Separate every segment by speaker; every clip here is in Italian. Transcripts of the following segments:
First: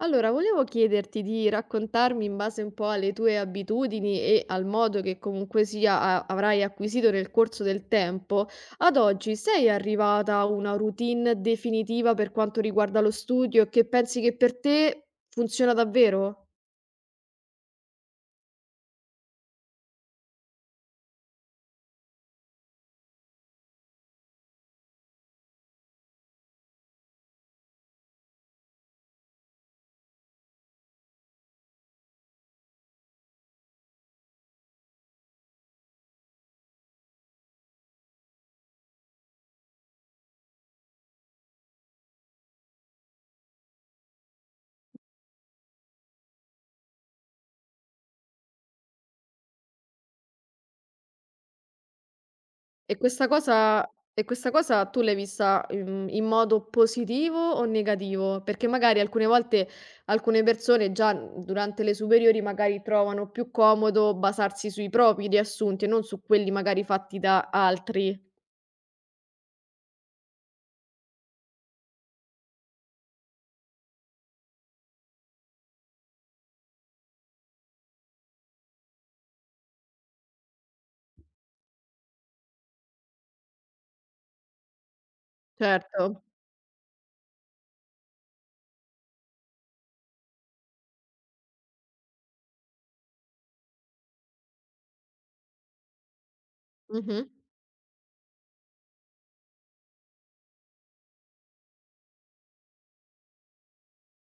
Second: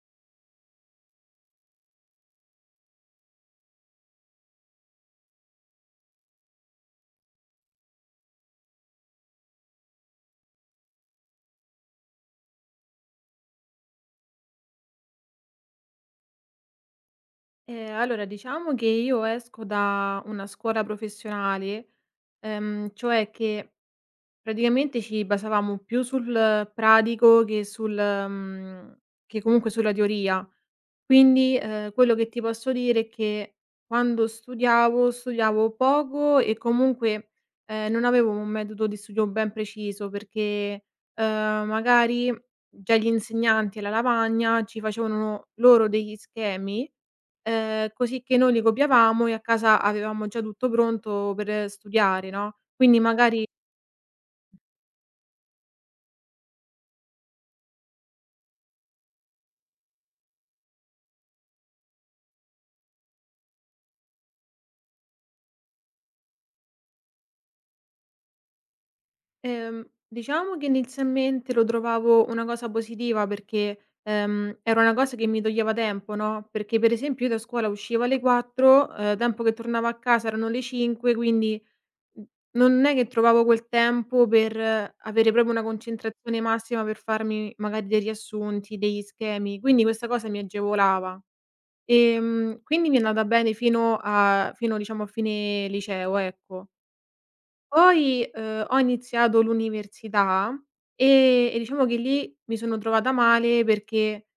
Speaker 1: Allora, volevo chiederti di raccontarmi in base un po' alle tue abitudini e al modo che comunque sia avrai acquisito nel corso del tempo, ad oggi sei arrivata a una routine definitiva per quanto riguarda lo studio e che pensi che per te funziona davvero?
Speaker 2: Allora diciamo che io esco da una scuola professionale, cioè che praticamente ci basavamo più sul pratico che sul che comunque sulla teoria. Quindi, quello che ti posso dire è che quando studiavo, studiavo poco e comunque, non avevo un metodo di studio ben preciso perché, magari già gli insegnanti alla lavagna ci facevano loro degli schemi, così che noi li copiavamo e a casa avevamo già tutto pronto per studiare, no,
Speaker 1: E
Speaker 2: quindi
Speaker 1: questa
Speaker 2: magari.
Speaker 1: cosa e questa cosa tu l'hai vista, in modo positivo o negativo? Perché magari alcune volte alcune persone già, durante le superiori magari trovano più comodo basarsi sui propri riassunti e non su quelli magari fatti da altri.
Speaker 2: Diciamo che inizialmente lo trovavo una cosa positiva perché, era una cosa che mi toglieva tempo, no, perché per esempio io da scuola uscivo alle 4, tempo che tornavo a casa erano le 5, quindi, mhmm, non è che trovavo quel tempo per avere proprio una
Speaker 1: Certo.
Speaker 2: concentrazione massima per farmi magari dei riassunti, degli schemi, quindi questa cosa mi agevolava. Quindi mi è andata bene fino diciamo a fine liceo, ecco.
Speaker 1: Mh-mh.
Speaker 2: Poi, ho iniziato l'università, e diciamo che lì mi sono trovata male perché,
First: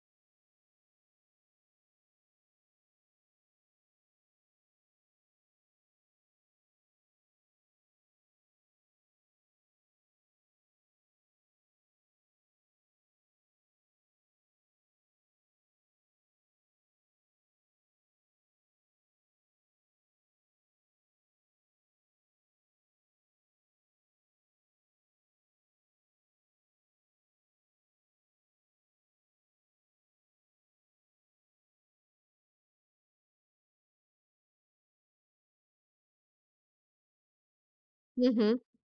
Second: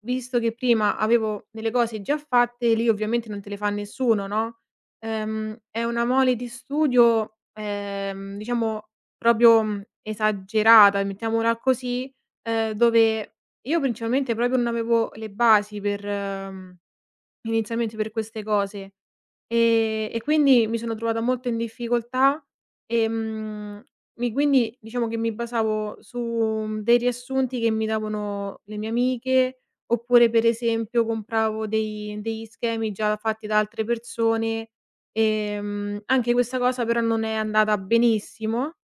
Speaker 2: visto che prima avevo delle cose già fatte, lì ovviamente non te le fa nessuno, no, è una mole di studio, diciamo proprio, esagerata, mettiamola così, dove io principalmente proprio non avevo le basi per, mhmm inizialmente per queste cose. E quindi mi sono trovata molto in difficoltà, ehm, mi quindi diciamo che mi basavo su dei riassunti che mi davano le mie amiche, oppure per esempio compravo dei degli schemi già fatti da altre persone. Anche questa cosa però non è andata
Speaker 1: Mh-mh.
Speaker 2: benissimo,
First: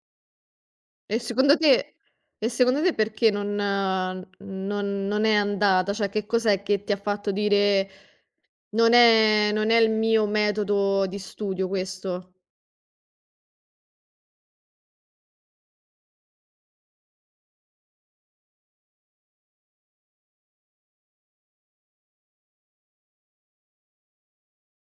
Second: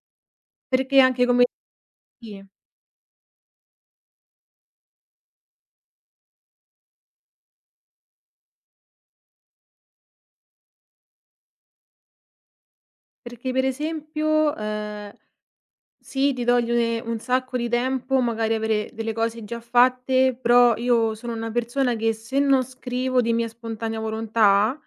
Speaker 2: perché
Speaker 1: E
Speaker 2: anche come
Speaker 1: secondo te
Speaker 2: sì,
Speaker 1: e secondo te perché non non è andata? Cioè che cos'è che ti ha fatto dire: "Non è il mio metodo di studio questo"?
Speaker 2: perché per esempio, sì, ti toglie un sacco di tempo, magari avere delle cose già fatte, però io sono una persona che se non scrivo di mia spontanea volontà,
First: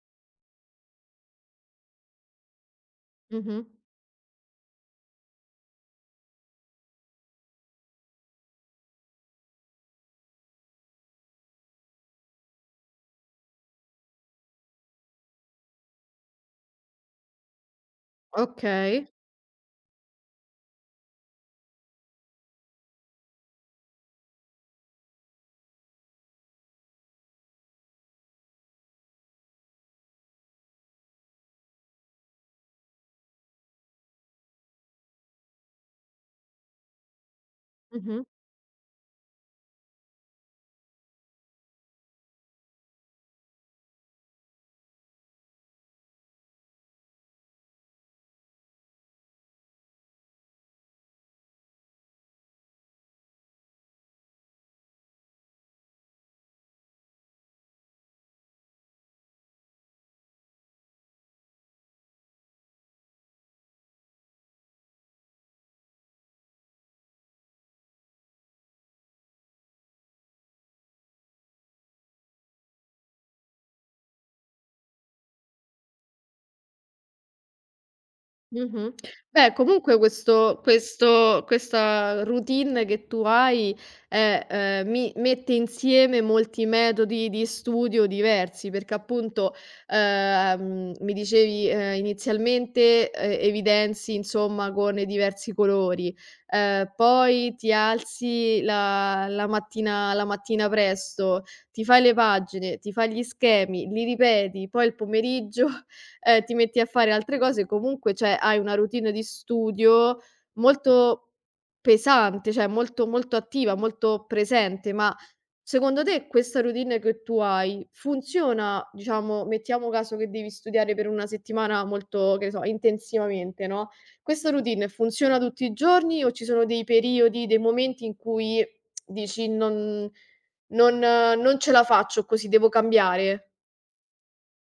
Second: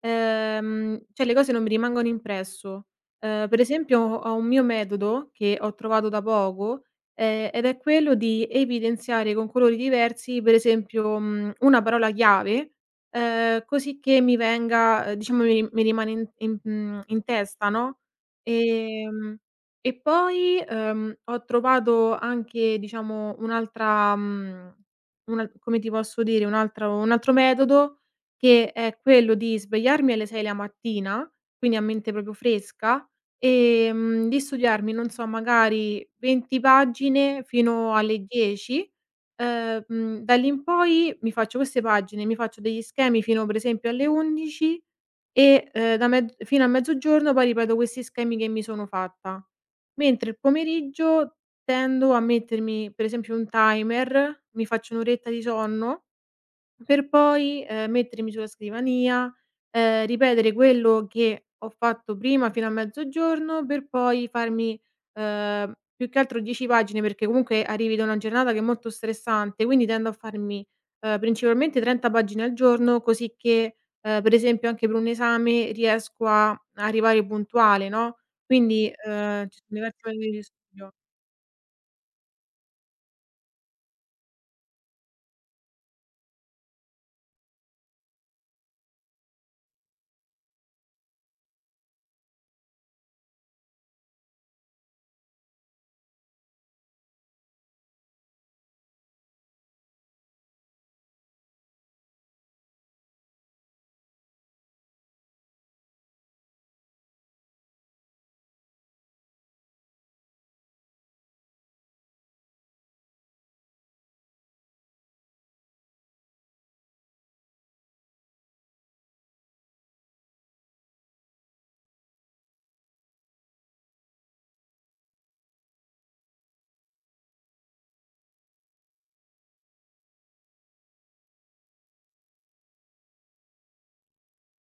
Speaker 2: cioè le cose non mi rimangono impresso. Per
Speaker 1: Mh-mh.
Speaker 2: esempio ho un mio metodo che ho trovato da poco, ed è quello di evidenziare con colori diversi, per esempio, una parola chiave, così che mi venga diciamo mi rimane in testa, no,
Speaker 1: Okay.
Speaker 2: ehm e poi, ho trovato anche diciamo una, come ti posso dire, un altro metodo che è quello di svegliarmi alle 6 la mattina, quindi a mente proprio fresca, di studiarmi, non so, magari 20 pagine fino alle
Speaker 1: Mh-mh.
Speaker 2: 10, da lì in poi mi faccio queste pagine, mi faccio degli schemi fino per esempio alle 11 e, da mezz fino a mezzogiorno poi ripeto questi schemi che mi sono fatta. Mentre il pomeriggio tendo a mettermi, per esempio, un timer, mi faccio 1 oretta di sonno per poi, mettermi sulla scrivania, ripetere quello che ho fatto prima fino a mezzogiorno, per poi farmi, più che altro 10 pagine, perché comunque arrivi da una giornata che è molto stressante, quindi tendo a farmi, principalmente 30 pagine al giorno, così che, per esempio anche per un esame riesco a arrivare puntuale, no, quindi,
Speaker 1: Mh-mh. Beh,
Speaker 2: ci sono
Speaker 1: comunque
Speaker 2: diversi metodi di
Speaker 1: questo
Speaker 2: studio.
Speaker 1: questo questa routine che tu hai, mi mette insieme molti metodi di studio diversi, perché appunto, mi dicevi, inizialmente, evidenzi insomma con i diversi colori, poi ti alzi la mattina presto, ti fai le pagine, ti fai gli schemi, li ripeti, poi il pomeriggio ti metti a fare altre cose, comunque, cioè, hai una routine di studio molto pesante, cioè molto, molto attiva, molto presente. Ma secondo te questa routine che tu hai funziona, diciamo, mettiamo caso che devi studiare per una settimana molto, che ne so, intensivamente, no, questa routine funziona tutti i giorni o ci sono dei periodi, dei momenti in cui dici: "Non non ce la faccio così, devo cambiare"?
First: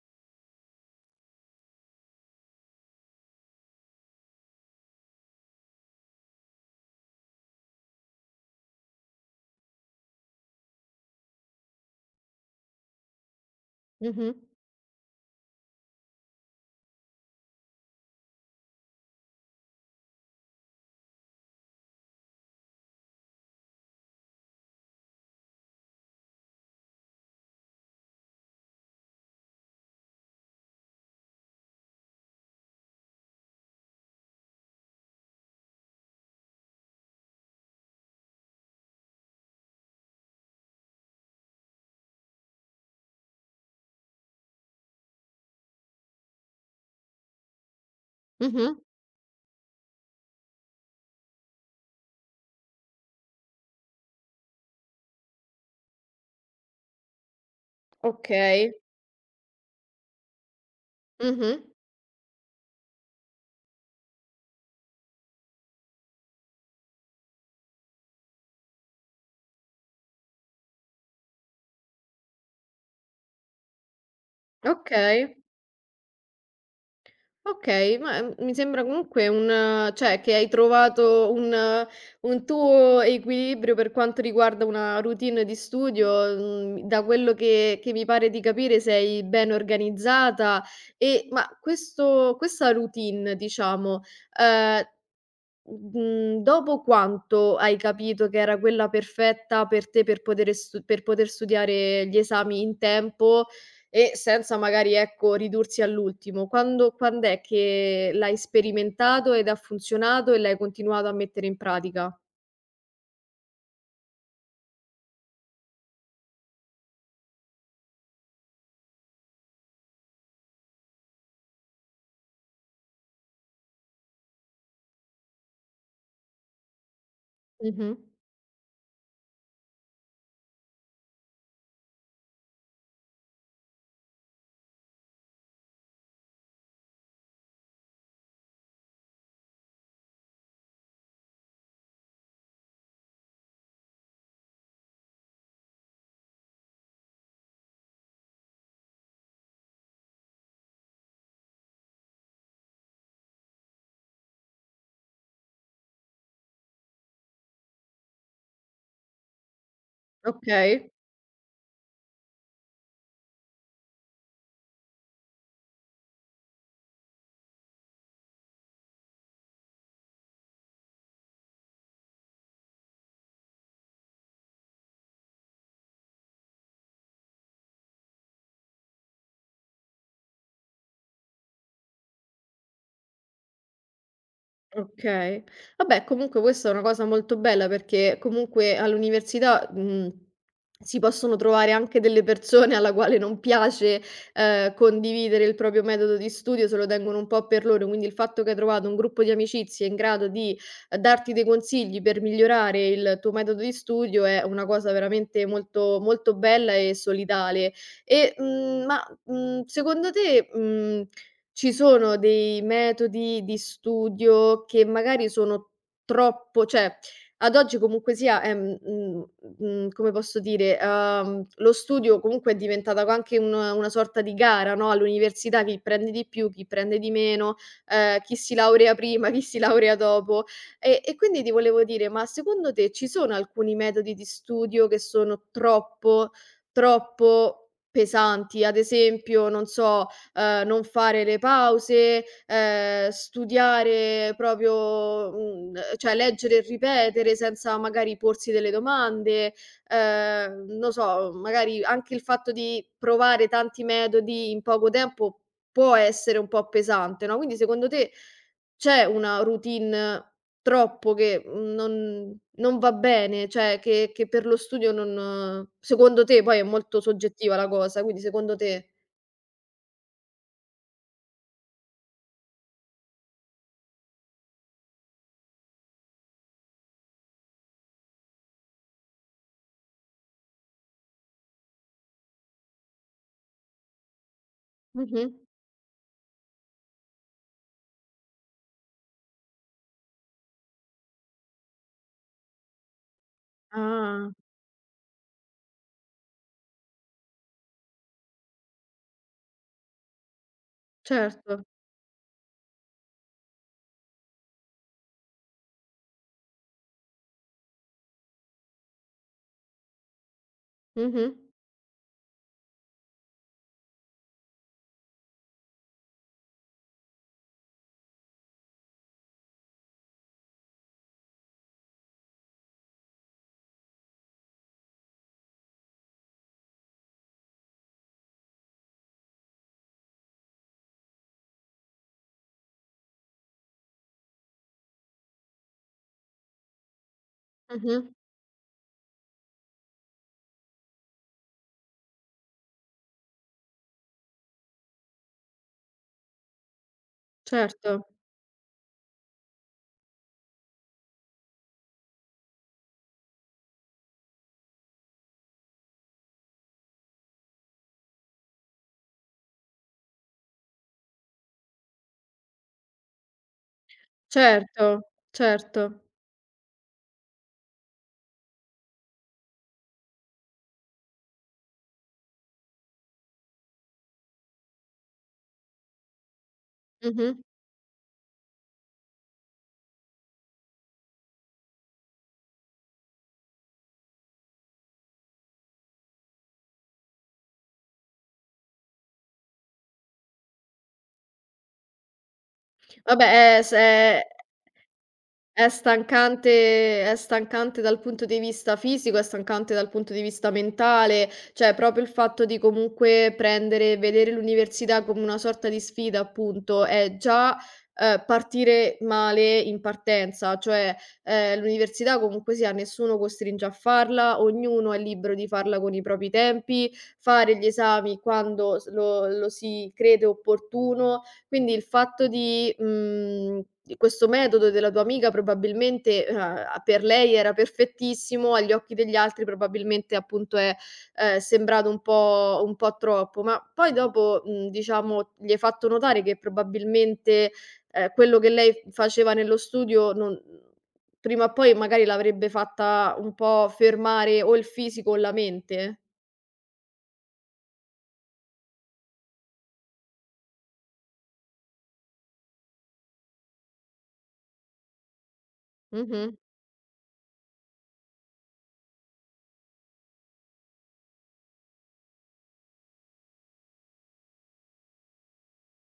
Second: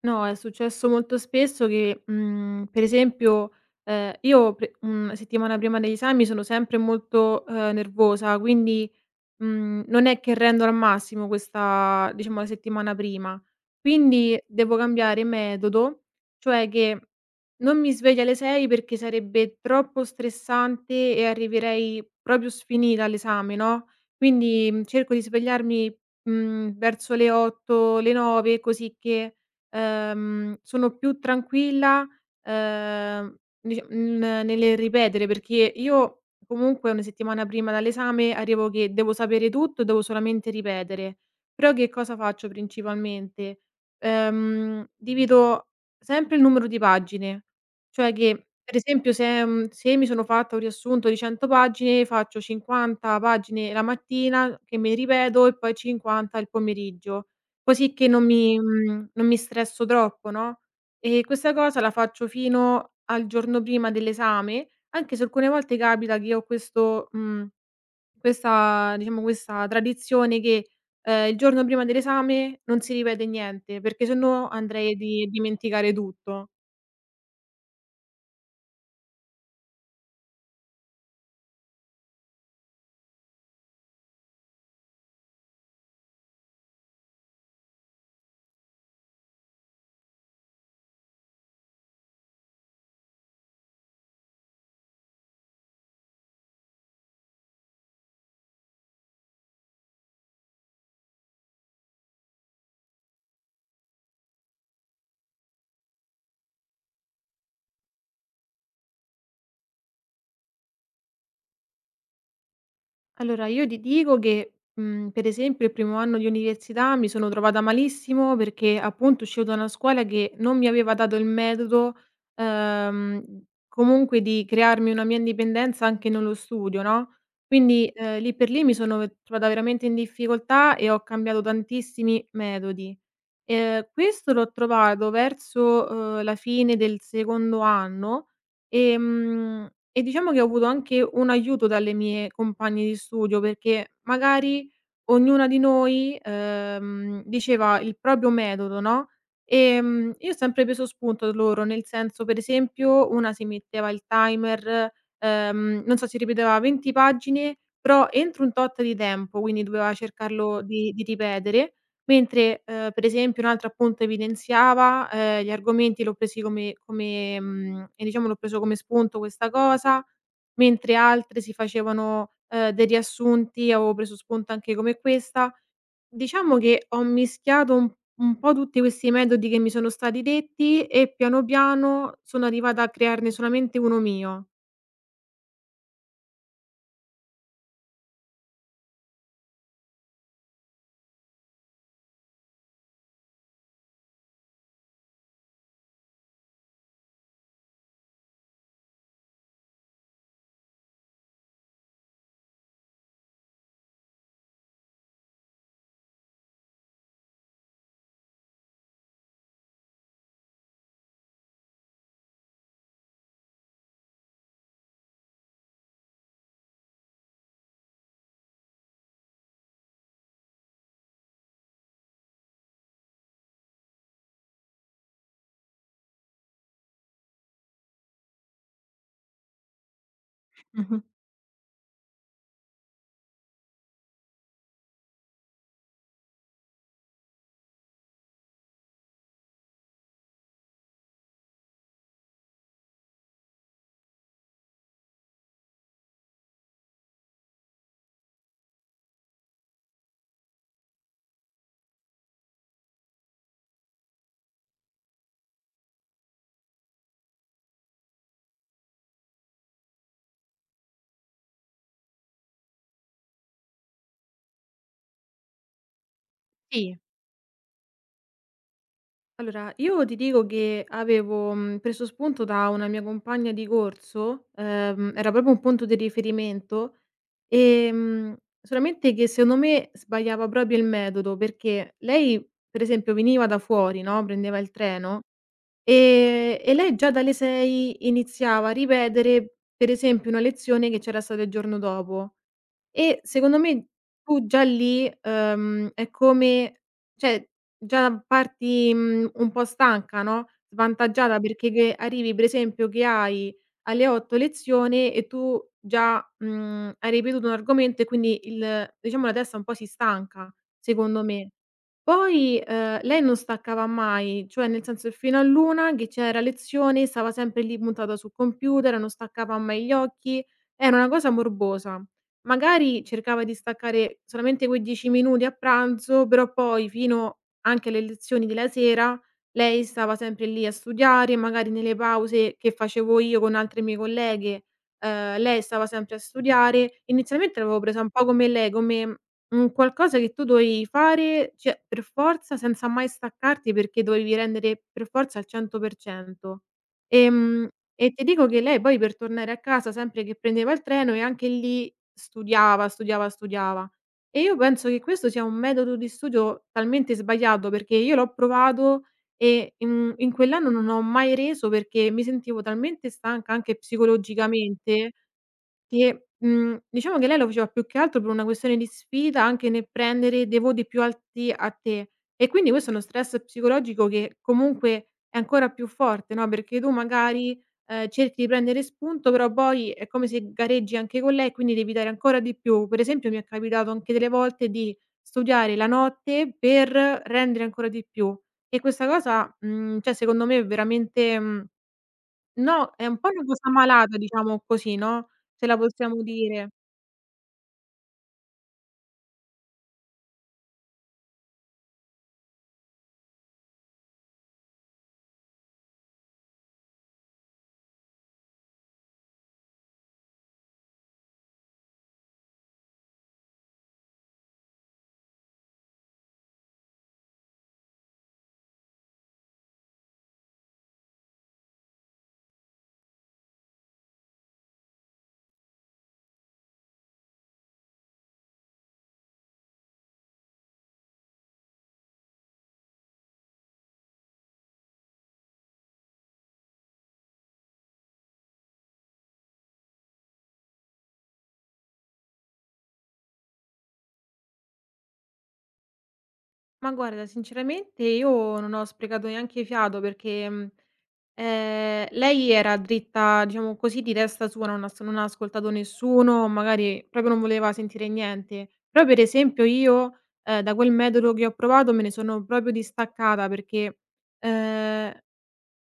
Speaker 2: No, è successo molto spesso che, per esempio, io settimana prima degli esami sono sempre molto, nervosa, quindi, non è che rendo al massimo questa, diciamo la settimana prima.
Speaker 1: Mh-mh.
Speaker 2: Quindi devo cambiare metodo, cioè che non mi sveglio alle 6 perché sarebbe troppo stressante e arriverei proprio sfinita all'esame, no, quindi, cerco di svegliarmi, verso le 8, le 9 così che, sono più tranquilla, ehm, dicia mhmm, nel ripetere, perché io comunque una settimana prima dall'esame arrivo che devo sapere tutto, devo solamente ripetere. Però che cosa faccio principalmente? Divido sempre il numero di pagine. Cioè che,
Speaker 1: Mh-mh.
Speaker 2: per esempio, se mi sono fatta un riassunto di 100 pagine, faccio 50 pagine la mattina che mi ripeto e poi 50 il pomeriggio, così che
Speaker 1: Okay.
Speaker 2: non mi stresso troppo, no, e questa
Speaker 1: Mh-mh.
Speaker 2: cosa la faccio fino al giorno prima dell'esame, anche se alcune volte capita che io ho questo mhmm, questa diciamo questa tradizione che, il giorno prima dell'esame non si ripete niente, perché sennò andrei di a
Speaker 1: Okay,
Speaker 2: dimenticare tutto.
Speaker 1: okay, ma, mi sembra comunque un cioè che hai trovato un tuo equilibrio per quanto riguarda una routine di studio, da quello che mi pare di capire sei ben organizzata e ma questo questa routine diciamo, ehm dopo quanto hai capito che era quella perfetta per te per poter studiare gli esami in tempo e senza magari, ecco, ridursi all'ultimo? Quando quand'è che l'hai sperimentato ed ha funzionato e l'hai continuato a mettere in pratica?
Speaker 2: Allora io ti dico che, per esempio il primo anno di università mi sono trovata malissimo perché appunto uscivo da una scuola che non mi aveva dato il metodo, ehm, comunque di crearmi una mia indipendenza anche nello studio, no, quindi,
Speaker 1: Mh-mh.
Speaker 2: lì per lì mi sono ve trovata veramente in difficoltà e ho cambiato tantissimi metodi. Questo l'ho trovato verso, la fine del secondo anno. E diciamo che ho avuto anche un aiuto dalle mie compagne di studio, perché magari ognuna di noi, diceva il proprio metodo, no, io ho sempre preso spunto da loro, nel senso, per esempio, una si metteva il timer, non so, si ripeteva 20 pagine, però entro un tot di tempo, quindi doveva cercarlo
Speaker 1: Okay.
Speaker 2: di ripetere. Mentre, per esempio un altro appunto evidenziava, gli argomenti l'ho presi e diciamo l'ho preso come spunto questa cosa, mentre altre si facevano, dei riassunti, avevo preso spunto anche come questa. Diciamo che ho mischiato un po' tutti questi metodi che mi sono stati detti e piano piano sono arrivata a crearne solamente uno mio.
Speaker 1: Okay. Vabbè, comunque questa è una cosa molto bella perché comunque all'università, si possono trovare anche delle persone alla quale non piace, condividere il proprio metodo di studio, se lo tengono un po' per loro, quindi il fatto che hai trovato un gruppo di amicizie in grado di, darti dei consigli per migliorare il tuo metodo di studio è una cosa veramente molto, molto bella e solidale. E, ma, secondo te, mhmm ci sono dei metodi di studio che magari sono troppo cioè ad oggi comunque sia è come posso dire, lo studio comunque è diventata anche un una sorta di gara, no, all'università chi prende di più, chi prende di meno, chi si laurea prima, chi si laurea dopo.
Speaker 2: Mh-mh.
Speaker 1: E quindi ti volevo dire, ma secondo te ci sono alcuni metodi di studio che sono troppo, troppo pesanti? Ad esempio, non so, non fare le pause, studiare proprio, cioè leggere e ripetere senza magari porsi delle domande, non so, magari anche il fatto di provare tanti metodi in poco tempo può essere un po' pesante, no, quindi secondo te c'è una routine troppo che, non va bene, cioè che per lo studio non secondo te, poi è
Speaker 2: Sì.
Speaker 1: molto soggettiva la cosa, quindi secondo te
Speaker 2: Allora, io ti dico che avevo, preso spunto da una mia compagna di corso, era proprio un punto di riferimento, ehm, solamente che secondo me sbagliava proprio il metodo, perché lei per esempio veniva da fuori, no, prendeva il treno,
Speaker 1: mh-mh.
Speaker 2: e lei già dalle 6 iniziava a ripetere per esempio una lezione che c'era stata il giorno dopo. E secondo me
Speaker 1: Ah,
Speaker 2: tu già lì, è come cioè già parti, un po' stanca, no, svantaggiata
Speaker 1: certo.
Speaker 2: perché che arrivi per esempio che hai alle 8 lezione e tu già, hai ripetuto un argomento e quindi il diciamo la testa un po' si stanca, secondo
Speaker 1: Mh-mh.
Speaker 2: me. Poi, lei non staccava mai, cioè nel senso che fino all'1 che c'era lezione, stava sempre lì puntata sul computer, non staccava mai gli occhi, era una cosa morbosa. Magari cercava di staccare solamente quei 10 minuti a pranzo, però poi fino anche alle lezioni della sera lei stava sempre lì a studiare, magari nelle pause che facevo io con altre mie colleghe, lei stava sempre a studiare. Inizialmente l'avevo presa
Speaker 1: Mh-mh.
Speaker 2: un po' come lei, come un qualcosa che tu dovevi fare, cioè per forza, senza mai staccarti perché dovevi rendere per forza al 100%. Ehm,
Speaker 1: Certo,
Speaker 2: e ti dico che lei poi per tornare a casa, sempre che prendeva il treno e anche lì studiava, studiava, studiava. E io penso che questo sia un metodo di studio talmente sbagliato, perché io l'ho provato e in quell'anno non ho mai reso perché mi sentivo talmente stanca anche
Speaker 1: certo,
Speaker 2: psicologicamente
Speaker 1: certo.
Speaker 2: che, diciamo che lei lo faceva più che altro per una questione di sfida, anche nel prendere dei voti più alti a te. E quindi questo è uno stress psicologico che comunque è ancora più forte, no, perché tu
Speaker 1: Mh-mh.
Speaker 2: magari, cerchi di prendere spunto, però poi è come se gareggi anche con lei, quindi devi dare ancora di più. Per esempio mi è capitato anche delle volte di studiare la notte per rendere ancora di più e questa cosa, cioè secondo me è veramente, mhmm no, è un
Speaker 1: Vabbè,
Speaker 2: po' una cosa
Speaker 1: se
Speaker 2: malata, diciamo così, no, se
Speaker 1: è
Speaker 2: la possiamo dire.
Speaker 1: stancante, è stancante dal punto di vista fisico, è stancante dal punto di vista mentale, cioè proprio il fatto di comunque prendere vedere l'università come una sorta di sfida appunto, è già, partire male in partenza, cioè, l'università comunque sia nessuno costringe a farla, ognuno è libero di farla con i propri tempi, fare gli esami quando s lo lo si crede opportuno, quindi il fatto di di questo metodo della tua amica probabilmente, per lei era perfettissimo, agli occhi degli altri probabilmente appunto è, sembrato un po' troppo, ma poi dopo, diciamo gli hai fatto notare che probabilmente, quello che lei faceva nello studio non prima o poi magari l'avrebbe fatta un po' fermare o il fisico o la mente?
Speaker 2: Ma guarda, sinceramente io non ho sprecato neanche fiato perché, lei era dritta, diciamo così, di testa sua, non ha ascoltato
Speaker 1: Mh-mh.
Speaker 2: nessuno, magari proprio non voleva sentire niente. Però per esempio io, da quel metodo che ho provato me ne sono proprio distaccata perché, ehm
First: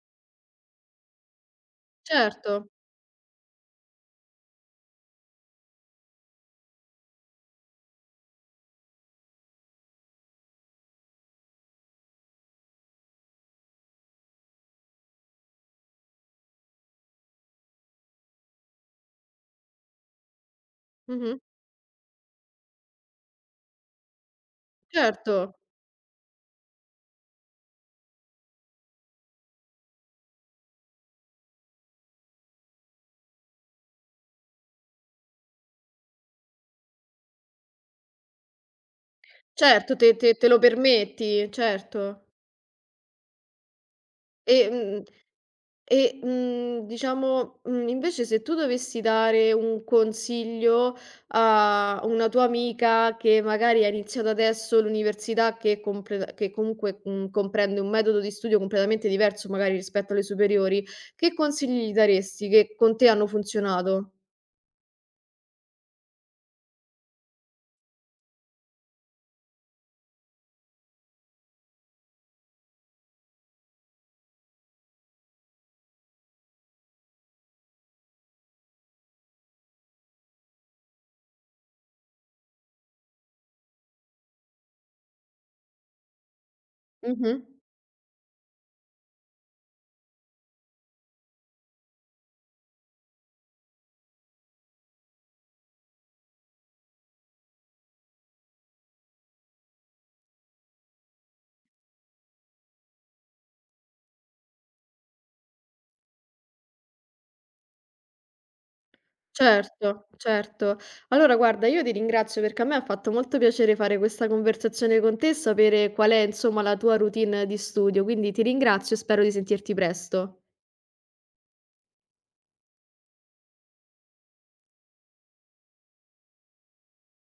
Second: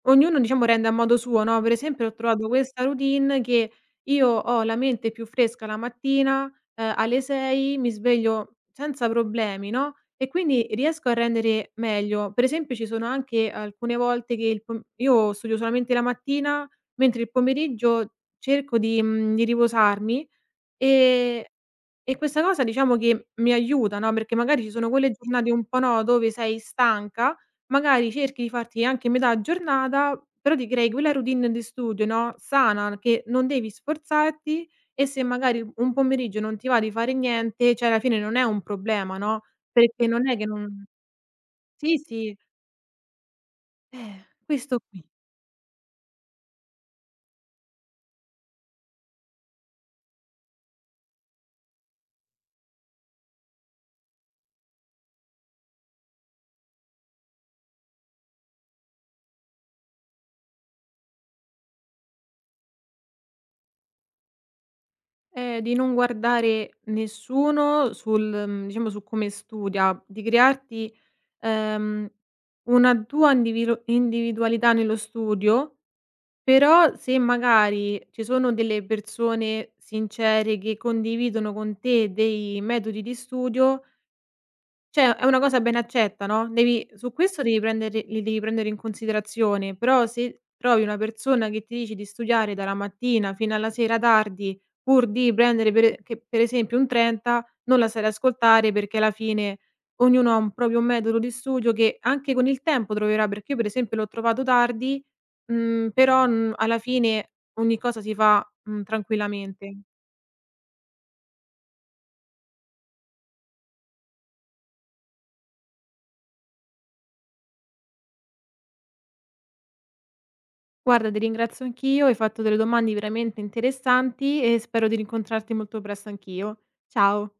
Speaker 2: ognuno diciamo rende a modo suo, no, per esempio ho trovato
Speaker 1: Certo.
Speaker 2: questa routine che io ho la mente più fresca la mattina, alle 6 mi sveglio senza problemi, no, e quindi riesco a rendere meglio. Per esempio ci sono anche alcune volte che il pom io studio solamente la mattina, mentre il pomeriggio cerco di di riposarmi,
Speaker 1: Mh-mh.
Speaker 2: ehm e questa cosa diciamo che mi aiuta, no, perché magari ci sono quelle
Speaker 1: Certo.
Speaker 2: giornate un po', no, dove sei stanca, magari cerchi di farti anche metà giornata, però ti crei quella routine di studio, no, sana, che non devi sforzarti e se magari un pomeriggio non ti va di fare niente, cioè alla fine non è un problema, no,
Speaker 1: Certo,
Speaker 2: perché
Speaker 1: te
Speaker 2: non
Speaker 1: te
Speaker 2: è che
Speaker 1: te lo
Speaker 2: non
Speaker 1: permetti,
Speaker 2: sì,
Speaker 1: certo.
Speaker 2: sì,
Speaker 1: E,
Speaker 2: questo qui.
Speaker 1: mhmm, e, diciamo, invece se tu dovessi dare un consiglio a una tua amica che magari ha iniziato adesso l'università, che comunque, comprende un metodo di studio completamente diverso magari rispetto alle superiori, che consigli gli daresti che con te hanno funzionato?
Speaker 2: Di non guardare nessuno diciamo su come studia, di crearti, ehm, una tua individualità nello studio, però se magari ci sono delle persone sincere che condividono con te dei metodi di studio, cioè, è una cosa ben accetta, no, devi su
Speaker 1: Mh-mh.
Speaker 2: questo devi prendere li devi prendere in considerazione, però se trovi una persona che ti dice di studiare dalla mattina fino alla sera tardi, pur di prendere per e che per esempio un 30, non la sai ad ascoltare perché alla fine ognuno ha un proprio metodo di studio che anche con il tempo troverà, perché io per esempio l'ho trovato tardi, però, alla fine ogni cosa si fa, tranquillamente.
Speaker 1: Certo, certo. Allora guarda, io ti ringrazio perché a me ha fatto molto piacere fare questa conversazione con te e sapere qual è, insomma, la tua routine di studio, quindi ti ringrazio e spero di sentirti presto.
Speaker 2: Guarda, ti ringrazio anch'io, hai fatto delle domande veramente interessanti e spero di rincontrarti molto presto anch'io. Ciao.